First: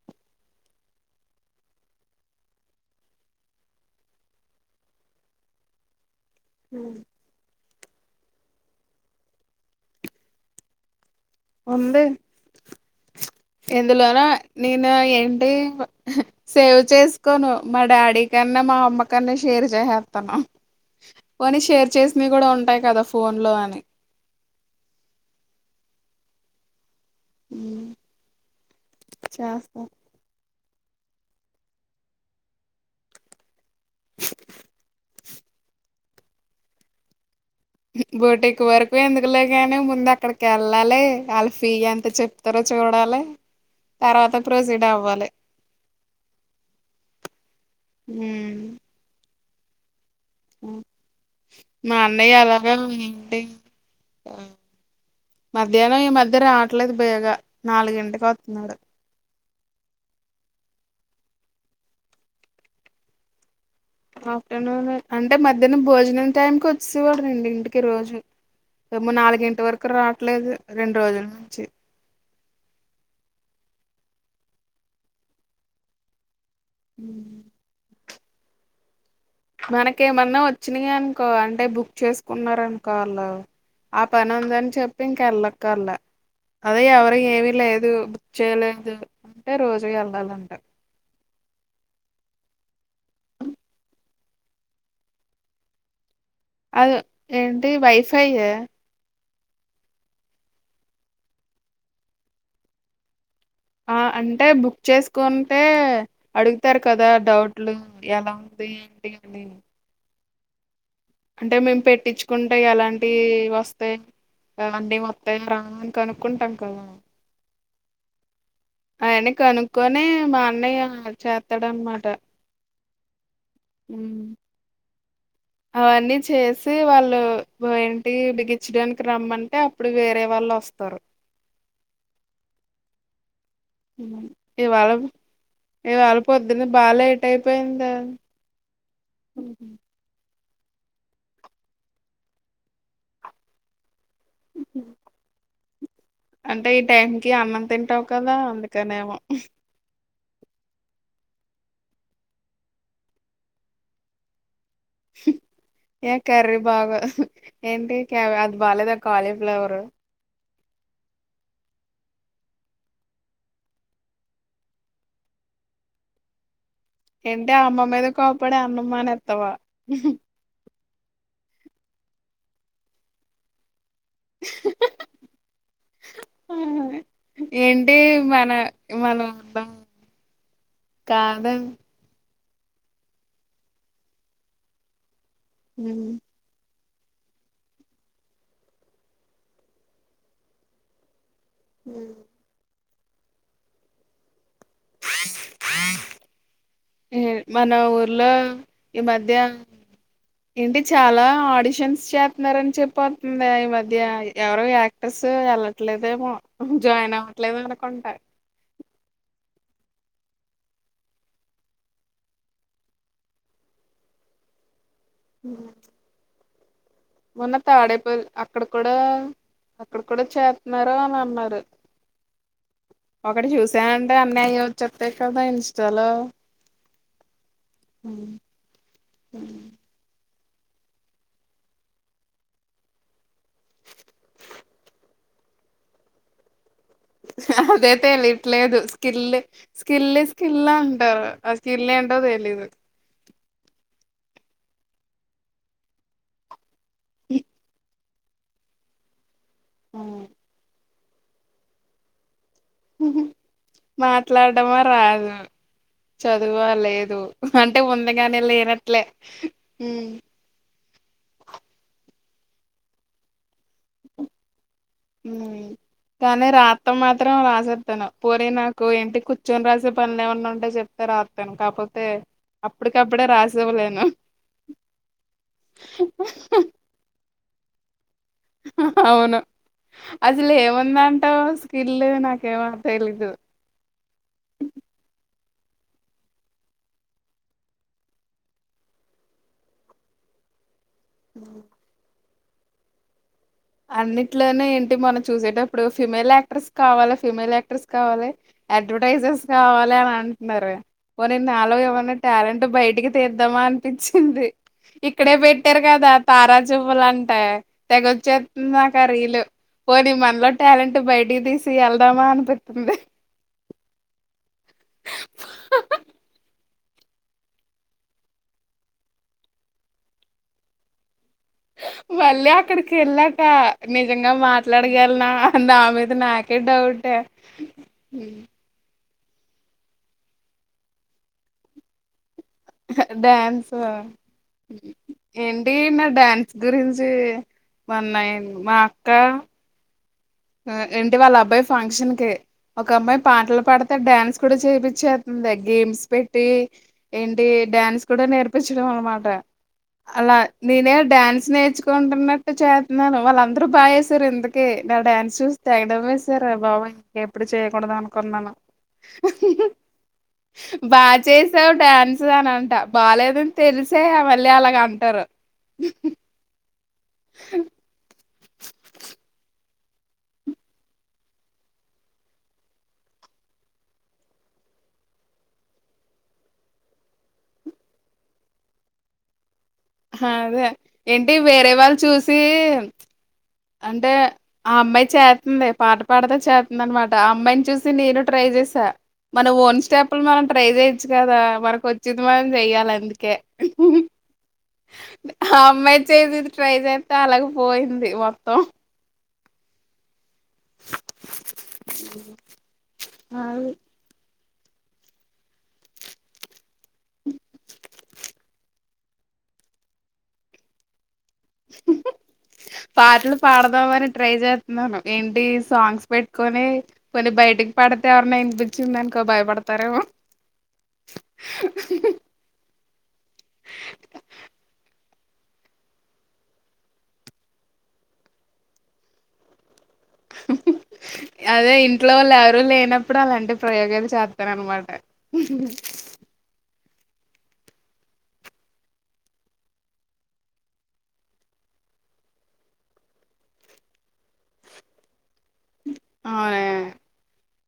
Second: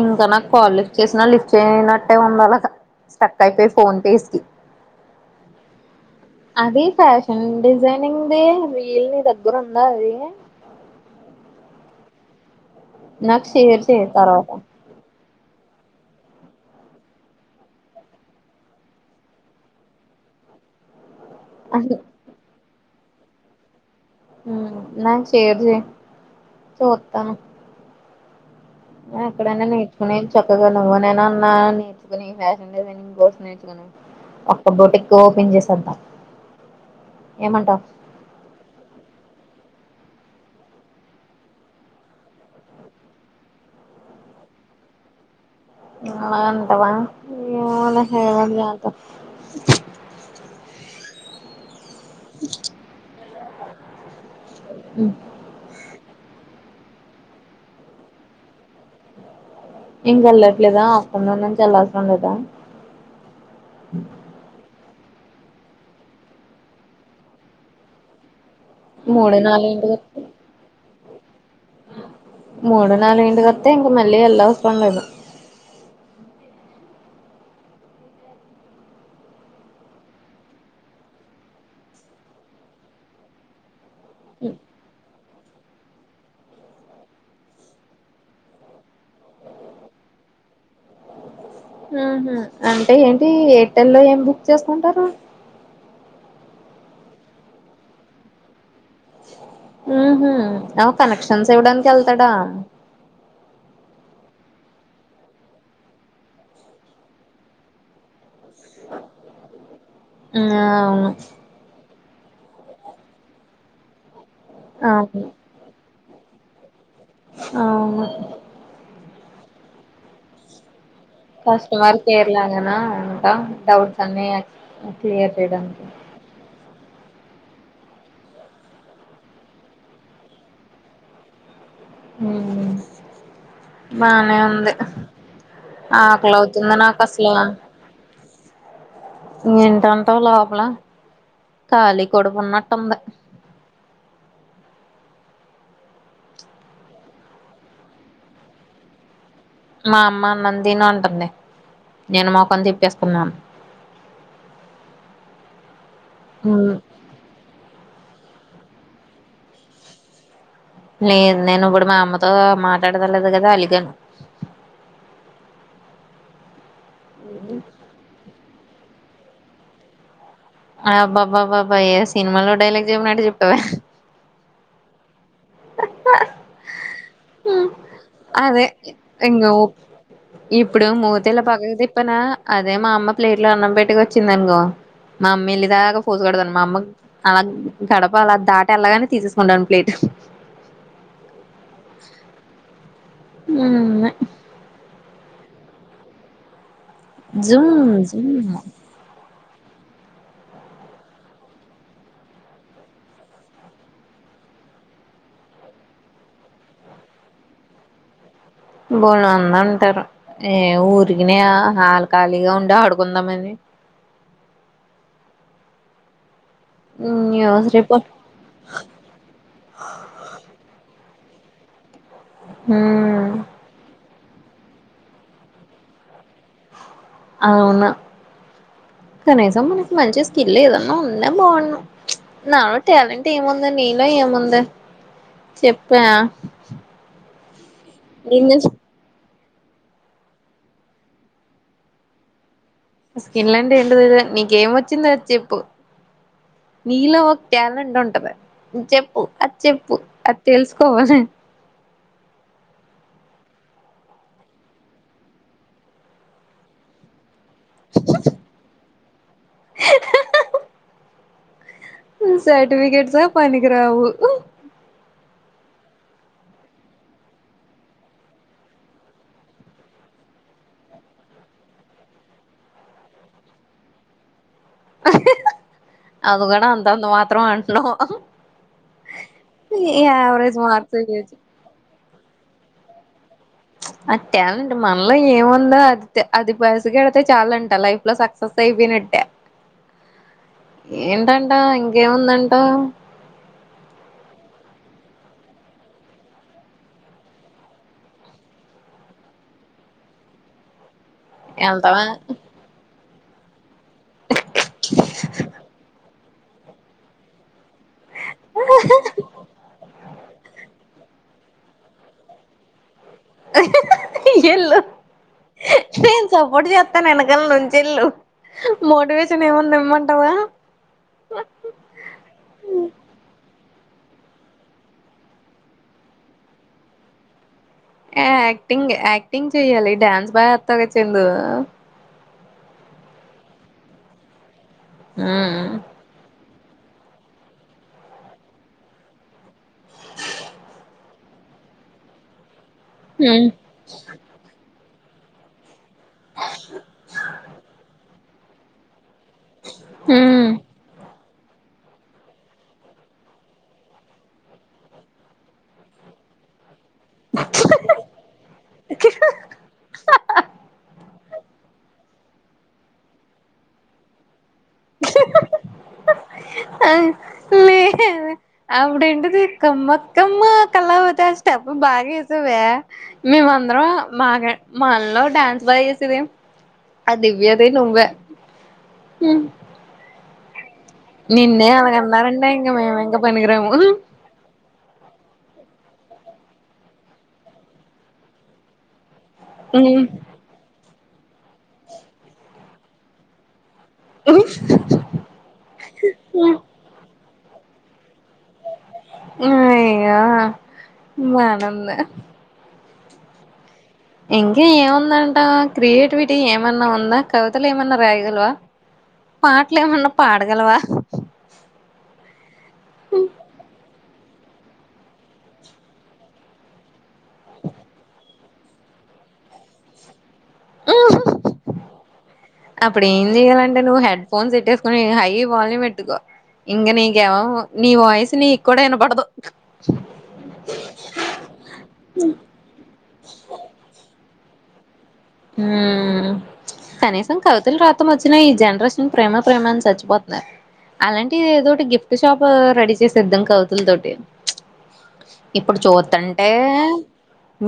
ఇంకా నాకు call lift చేసినా లిఫ్ట్ చేయనట్టే ఉంది అలాగా స్టక్ అయిపోయి ఫోన్ పేస్కి అది ఫ్యాషన్ డి జైనింగ్ ది వీల్ని దగ్గర ఉందా అది ఉంది నాకు షేర్ చేయ్ ఇందులోన తరువాత నేను [unintelligible] సేవ్ చేసుకోను మా డాడీ కన్నా మా అమ్మ కన్నా షేర్ చేసేత్తను. పోని షేర్ చేసినవి కూడా ఉంటాయ్ కదా ఫోన్ లో అని మ్మ్ నాక్ షేర్ చేయ్ చూ త్తను ఎక్కడైన్నా చేస్తా నేర్చుకునే చెప్ [unintelligible] నువ్వు నేనన్నా నేర్చుకుని ఫ్యాషన్ డిజైనింగ్ కోర్స్ నేర్చుకుని ఒక్క బొటిక్ ఓపెన్ చేసేద్దాం. ఏమంటావ్ బోటిక్ వరకు ఎందుకులే గానే ముందు అక్కడి కెళ్ళాలె వాళ్ళ ఫీ ఎంత చెప్తారో చూడాలె తర్వాత ప్రొసీడ్ అవ్వాలె. అలా అంటవా ఏమో లే ఏదోకటి చేద్దాం మ్మ్ మా అన్నయ్య అలాగా ఏ మధ్యాహ్నం ఈ మధ్యర ఆ ట్లేదు బేగా నాలుగింటికి వత్తున్నాడు ఇంగ్ వెళ్లట్లేదా ఆప్టర్నూన్ నుంచి వెళ్లాల్సినం లేదా ఆఫ్టర్నూన్ అంటే మధ్యాహ్నం భోజనం టైంకిి వచ్చేవాడుండి ఇంటికి రోజు ఏమో మూడు నాలుగింటి వరకు నాలుగింటికి వచ్చి రావట్లేదు రెండు రోజులు మూడు నాలు వంట క అే ఎక మళ్ళ ఎల్ వుస్తంగా మ్ మనకేమన్నా వచ్చినాయా అనుకో, అంటే బుక్ చేసుకున్నార అనుకో అళ్లా ఆ పని ఉందని చెప్ ఇంక వెళ్ళక్కర్లే అదే ఎవరి ఏమి లేదు, బక్ చేయలేదు అంటే రోజు వెళ్ళాలంట ఆహ అంటే ఏంటి ఏటెల్లో ఏం బుక్ చేసుకుంటారు అద ఏంటి వైఫై ఉ హ అ కనెక్షన్స్ ఎవడానికి వెళ్తాడా అంటే బుక్ చేసుకుంటే అడుగుతారు కదా డౌట్లు ఎలా ఉంది ఏంటి అని ఆ అవును అంటే మేము పెట్ పట్టించుకుంటేయి అలాంటివి వస్తాయి అంటే అవును మొత్తం రా కనుక్కుంటాం కదా అవును ఆయన కనుక్కొనే మా అన్నయ్య కస్టమర్ చేస్తాడనమాట కేర్ లాగానా అంట డౌట్స్ ఉమ్. అన్ని క్లియర్ చేయడానికి టి వాళ్ళు ఏంటి బిగించడానికి రమ్మంటే అప్పుడు వేరే వాళ్ళు వస్తారు. హ్మ్ ఉమ్. బానే ఉంది ఇవాళ ఇవాళ ఆకలి పొద్దున్న అవుతుంది బాగా నాకు లేట్ అసల అయిపోయిందా ఏంటంటావ్ లోప ఖాళీకడపు ఉన్నట్టుంది ఊహు అంటే ఈ టైం కి అన్నం తింటావు కదా అందుకనేమో మా అమ్మ అన్న తిను అంటంది నేను మొఖం తిప్పేసుకున్నాను. ఏ కర్రీ ఊమ్ బాగా ఏంటి అది బాలేదా కాలీఫ్లవర్ లేదు నేను ఇప్పుడు మా అమ్మతో మాట్లాడదలేదు కదా అలిగాను ఏంటి ఆ అమ్మ మీద కోపాడ అన్నం మానేస్తావ్ తవా ఆబ్బాబాబ్బాబ్బా ఏ సినిమాలో డైలాగ్ చెప్పినట్ట చెప్పవే అవు అదే మన ఇంగ ఊర్లో ఇప్పుడు ముతేల కాదు పాకలే తిపాన అదే మా అమ్మ ప్లేట్ లో అన్నం పెట్టుకు వచ్చిందనుకో మా అమ్మ ఇలిదాకా పోసుగడదాన్న మా అమ్మ అలా గడప అలా దాటి అలాగానే తీసేసుకుంటను ప్లేట్ ఉ ఉ [inaudible] జుమ్ మన ఊర్లో జుమ్ ఈ మధ్య ఏంటి చాలా ఆడిషన్స్ చేస్తున్నారని చెప్పతుంది ఆ ఈ మధ్య ఎవరో యాక్టర్స్ వెళ్లట్లేదేమో జాయిన్ అవ్వట్లేదు అనుకుంటా బోను అంద అంటారు ఏ ఊరికినే హాలఖళీగా ఉం ఆడుకుందామని ఉ మొన్న న్యూస్ తాడేపో రిపోర్ట్ అక్కడ కూడా అక్కడ కూడా చేస్తున్నారు అని అన్నారు ఉ అన్నయ్య అని చెప్పారు కదా ఇన్స్టలో అవునా ఉమ్. కనీసం మనకి మంచించి ఇల్లే ఏది అన్న ఉందేమో నాలో టాలెంట్ ఏ ముంద నీలో ఏ ఉందే చెప్ప స అదైతే వీట్లేదు స్కిల్ స్కిల్ స్కిల్ అంటారు ఆ స్కిల్ ఏంటో తెలీదు ఆ స్కిన్ లాంటడి ఏంటి తెద నీకేం వచ్చింది చెప్పు నీల ఒక ట్యాలెంట్ ఉంట చెప్పు అది చెప్పు అది తెలుసు పో అసే మాట్లాడడమా రాదు చదువ లేదు అంటే ఉందిగాని లేనట్లే ఉ సర్టిఫికేట్ స పని గ్రావు కానీ రాతం మాత్రం రాసేతాను పోరి నాకు ఏంటి కూర్చొని రాసే పనులు ఏమన్నా ఉంటే చెప్తే రాతాను కాపోతే అప్పటికప్పుడే రాసివ్వలేను అది కూడా అంతంత మాత్రం అంటున్నావు ఆహా అవును అసలు యావరేజ్ మార్క్స్ ఏముందంట తెచ్చి స్కిల్ నాకే మో తెలీదు ఆ టాలెంట్ మనలో ఏముందో అది తే అది పసిగడితే చాలు అంట లైఫ్ లో సక్సెస్ అయిపోయినట్టే ఏంటంట ఇంకేముందం అ అన్నిట్లోనే ఏంటి మనం చూసేటప్పుడు ఫిమేల్ యాక్టర్స్ కావాలే ఫిమేల్ యాక్టర్స్ కావాలే అడ్వర్టైజర్స్ కావాలే అని అంటున్నారు పోనీ నాలో ఎళ్తావా ఏమనా టాలెంట్ బయటికి తీద్ద మా అనిపించింది ఇక్కడే పెట్టారు కదా తారాజువలు అంటే తెగోచే ఇందాక రీలు పో నీ మనలో టాలెంట్ బాయ్ బైటికీ తీసి వెళ్దామా అనిపితుంది ఎళ్ళు నేను సపోర్ట్ చేస్తాను వెనకాల నుంచి యేళ్ళు మోటివేషన్ ఏమన్న ఇమ్మంటావా మళ్ళీ అక్కడికి ఏళ్లకా నిజంగా మాట్లాడగలనా అ నా మీద నాకే డౌట్ ఆ ఆక్టింగ్ యాక్ టింగ్ చేయాలి డాన్స్ బాగా ఎత్తావ్ గా చెందు డ్యాన్స్ ఆ ఏంటి నా డాన్ న్స్ గురించి మొన్న మా అక్క ఏంటి వాళ్ళ అబ్బాయి ఫంక్షన్ కి ఒక అమ్మాయి పాటలు పాడితే డాన్స్ కూడా చేపిచ్చే ఉందా గేమ్స్ పెట్టి ఏంటి డ్యాన్స్ కూడా నేర్పించడం అనమాట అలా నేనే డాన్స్ నేర్చుకుంటున్నట్టు చేతున్నాను వాళ్ళు అందరూ బా చేశారు ఇంతకీ నా డ్యాన్స్ చూస్తే ఐడం ఏసర్ రా బాబోయి ఎప్పుడు చేయకూడదు అనుకున్నాను బా చేసావు డ్యాన్స్ అని అంట బాలేదని తెలిసే అవని మళ్ళీ అలాగ అంటారు అ లేదే అప్పుడేంటిది కమ్మకమ్మ కల్లావతి ఆ స్టెప్ బాగా వేసావే మేమందరం మా మనలో డ్యాన్స్ బాగా చేసేది అ దివ్యది నువ్వే మ్మ్ అదే ఏంటి వేరే వాళ్ళు చూసి అలాగన్నారంటే ఇంక మేము ఇంక పనికిరాము అంటే ఆ అమ్మాయి చేత్తంది పాట పాడతా చేత్తంది అన్నమాట ఆ అమ్మాయిని చూసి నేను ట్రై చేసా మన ఓన్ స్టెప్పులు మనం ట్రై చే చ్చు కదా మనకు వచ్చింది మనం చెయ్యాలి అందుకే అయ్యో ఆ అమ్మాయి చేసింది ట్రై చేస్ అలగే పోయింది మొత్తం ఈ ఇగ ఇంగ అనన్లే అ ఇంకా ఏముందంట క్రియేటివిటీ ఏమన్నా ఉందా, కవితలు ఏమన్నా రాయగలవా, పాటలు ఏమన్నా పాడగలవా పాటలు పాడదామనే ట్రై చేతున్నాను ఏంటి సాంగ్స్ పెట్టుకొని కొన్ని బయటికి పడితే ఎవరినైంది పపించిందనుకో భయపడతారేమో అప్పుడు ఏం చెయాలంటే నువ్వు హెడ్ ఫోన్ పెట్టేసుకొని హై వాల్యూమ్ పెట్టుకో, ఇంకా నీకెవ నీ వాయిస్ నీ ఇక్కడ విన పడదు. అదే ఇంట్లో వాళ్ళు ఎవరు లేనప్పుడు అలాంటివి ప్రయోగాలు చేత్ రన్నమాట హ్మ్ కనీసం కవితలు రాతం వచ్చినా ఈ జనరేషన్ ప్రేమ ప్రేమ అని చచ్చిపోతున్నారు, అలాంటి ఏదోటి గిఫ్ట్ షాప్ రెడీ చేసేద్దాం కవితల తోటి ఇప్పుడు చూతంటే అవునే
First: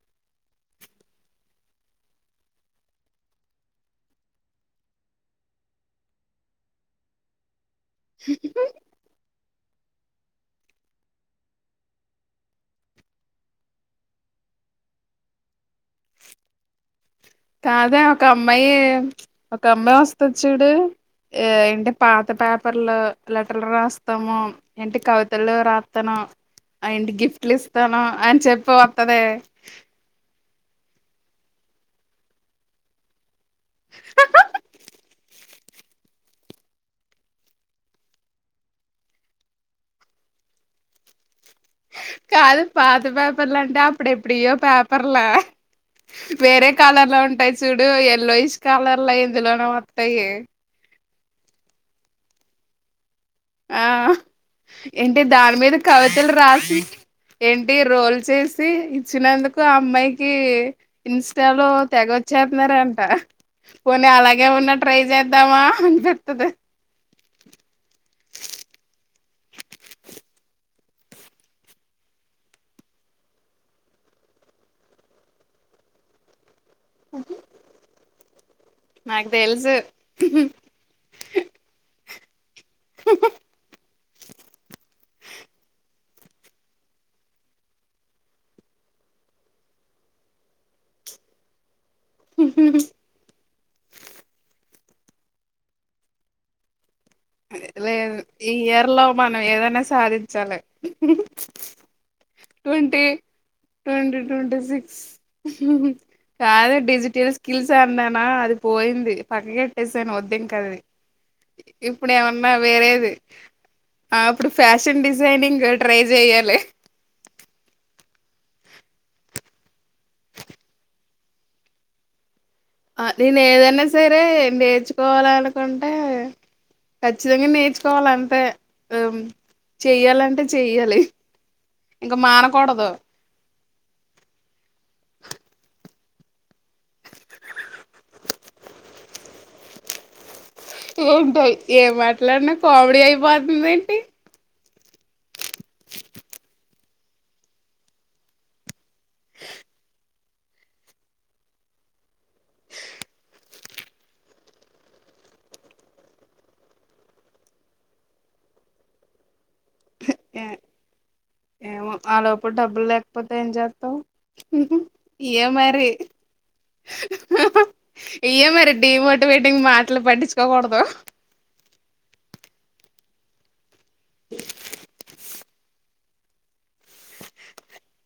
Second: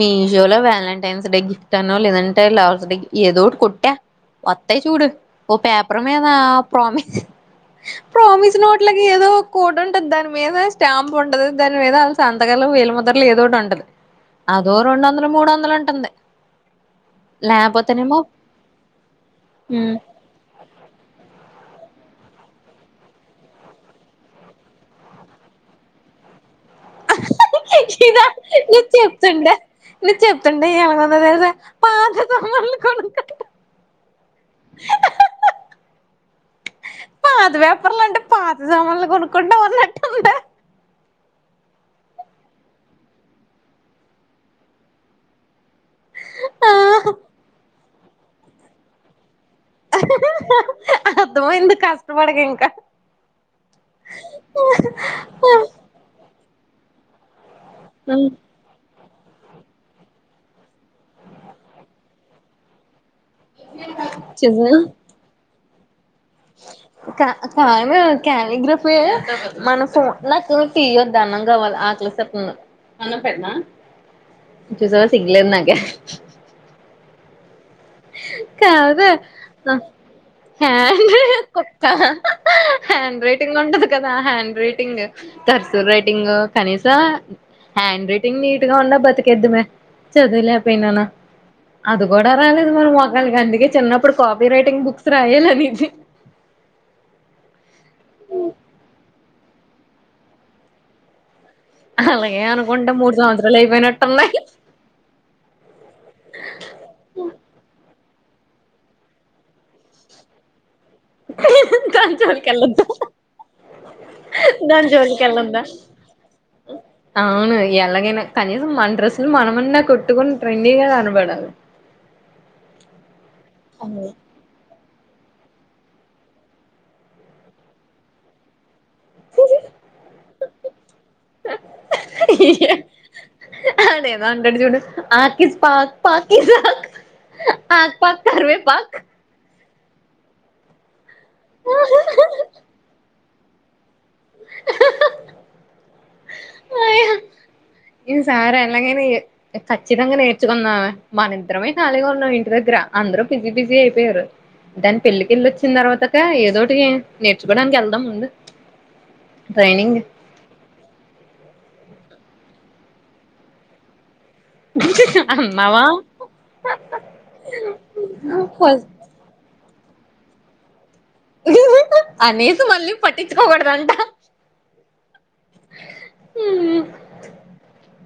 మీ షో లో వ్యాలంటైన్స్ డే గిఫ్ట్ అన్నా లేదం ట్టస ఏదటి కుట్టా ఒత్త చూడు పేపర్మే ప్రోమిస్ ప్రోమిస్ నోట్లకి ఏదో కోటి ఉంటది దాని మీద స్టాంప్ ఉంటది దాని మీద వా సంతకలు వీలుముద్ర ఏదో ఒకటి ఉంటది, అదో రెండు వందలు మూడు వందలు ఉంటుంది. కాదా లేపోతేనేమో ఒక అమ్మాయి ఒక హ్మ్ అమ్మాయి వస్తచ్చూడు ఆ ఎంట పాత పేపర్లు లెటర్లు రాస్తాము ఏంటి కవితలు రాస్తాను ఆయింటి గిఫ్ట్లు ఇస్తాను ఇదా అయని చెప్పి నువ్వు వస్తదే చెప్తుండే నువ్వు చెప్తుండే అలాగా ఉందొ తెలుసా పాత [unintelligible] పాత పెపర్లు అంటే పాత జమలు కొనుక్కుంటా అన్నట్టందా కాదు పాత పేపర్ల అంటే అప్పుడు ఎప్పుడు ఇయ్యో పేపర్లా వేరే ఆ కలర్లో ఉంటాయి చూడు ఎల్లోయిష్ కలర్ లో అయింది ఇందులోనా వత్తయ్యే అర్థమైంది కష్టపడకింక ఆ ఏంటి దాని మీద కవితలు రా అ ఏంటి రోల్ చేసి చ్చినందుకు ఆ అమ్మాయికి ఇన్స్టాలో తెగ వచ్చేత్నారంట పోనీ అలాగేమన్నా చూసావా ట్రై చేద్దామా [unintelligible] తుద కానీ క్యాలీగ్రఫి మన ఫోన్ నాకు తీయ్యొద్దు అన్నం కావాలి ఆకలేసేస్తంది చూసేవా సిగలేదు నాకే [unintelligible] [unintelligible] కాదు నాకు తెలుసు [unintelligible] కుక్క హ్యాండ్ రైటింగ్ ఉంటది కదా హ్యాండ్ రైటింగ్ కర్సూ రైటింగ్ కనీసం హ్యాండ్ రైటింగ్ నీట్ గా ఉన్నా బతికేద్దుమే చదువులేకపోయినానూ అది కూడా రాలేదు మనం మొఖాలకందుకే చిన్నప్పుడు కాపీ రైటింగ్ బుక్స్ రాయలనీది అదే లేదు ఈ ఇయర్లా మనం ఏదైనా సాధించాలి అలాగే అనుకుంటా ట్వంటీ మూడు సంవత్సరాలు ట్వంటీ అయిపోయినట్టున్నాయి ట్వంటీ సిక్స్ కాద డిజిటల్ స్కిల్స్ అన్నారు నా అది పోయింది పక్క కెట్టేసాను వద్దు ఇంకా అది [unintelligible] ఇప్పుడు ఏమన్నా జోలికెళ్ళొద్దు వేరేది అప్పుడు దాని ఫ్యాషన్ జోలికెళ్ళొద్దు డిజైనింగ్ ట్రై చెయ్యాలి అవును ఎలాగైనా కనీసం మన డ్రెస్సులు మనమన్నా కొట్టుకొని ట్రెండీగా కనబడాలి ఆ నేను ఏదన్న అమ్మ సేరే నేర్చుకో కోవాలనుకుంటే ఖచ్చితంగా నేర్చుకోవాల అంతే హమ్ చెయ్యాలంటే చెయ్యాలి ఇంకా మానకూడదు ఆక్ ఈజ్ పాక్ పాక్ ఇస్ ఆక్ ఆక్ పాక్ కరివేపాక్ ఏంటోయ్ ఏం మాట్లాడినా కామెడీ అయిపోద్ నువ్వేంటి [inaudible] [unintelligible] [unintelligible] ఈ సారి ఎలాగైనా ఖచ్చితంగా నేర్చుకుందామే మన ఇద్దరమే ఖాళీగా ఉన్నాం ఇంటి దగ్గర అందరూ బిజీ బిజీ అయిపోయారు దాని పెళ్లికిెళ్ళి వచ్చిన తర్వాత ఏదోటి నేర్చుకోడానికి వెళ్దాం ట్రైనింగ్ ఏ- ఏమో ఆ లోపల డబ్బులు లేకపోతే ఏం చేస్తావ్ ఇవే అమ్మావా మరి ఏయ్యే మరి డి మోటివేటింగ్ మా లు పట్టించుకోకూడదు లేదు మళ్ళీ పట్టించుకోకూడదు అంట [unintelligible] హ ఉమ్ [inaudible]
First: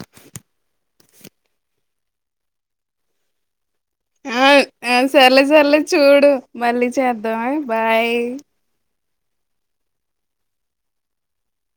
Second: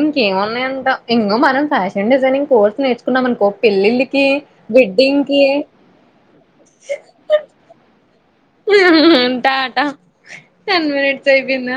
ఇంకేమున్నాయంటా ఇంగో మనం ఫ్యాషన్ డిజైనింగ్ కోర్స్ నేర్చుకున్నాం అనుకో పెళ్ళిళ్ళకి ఆ ఆ వెడ్డింగ్ కి సర్లే సర్లే చూడు మళ్లీ చేద్దామే బాయ్ ఉంటా అంట టెన్ మినిట్స్ అయిపోయింద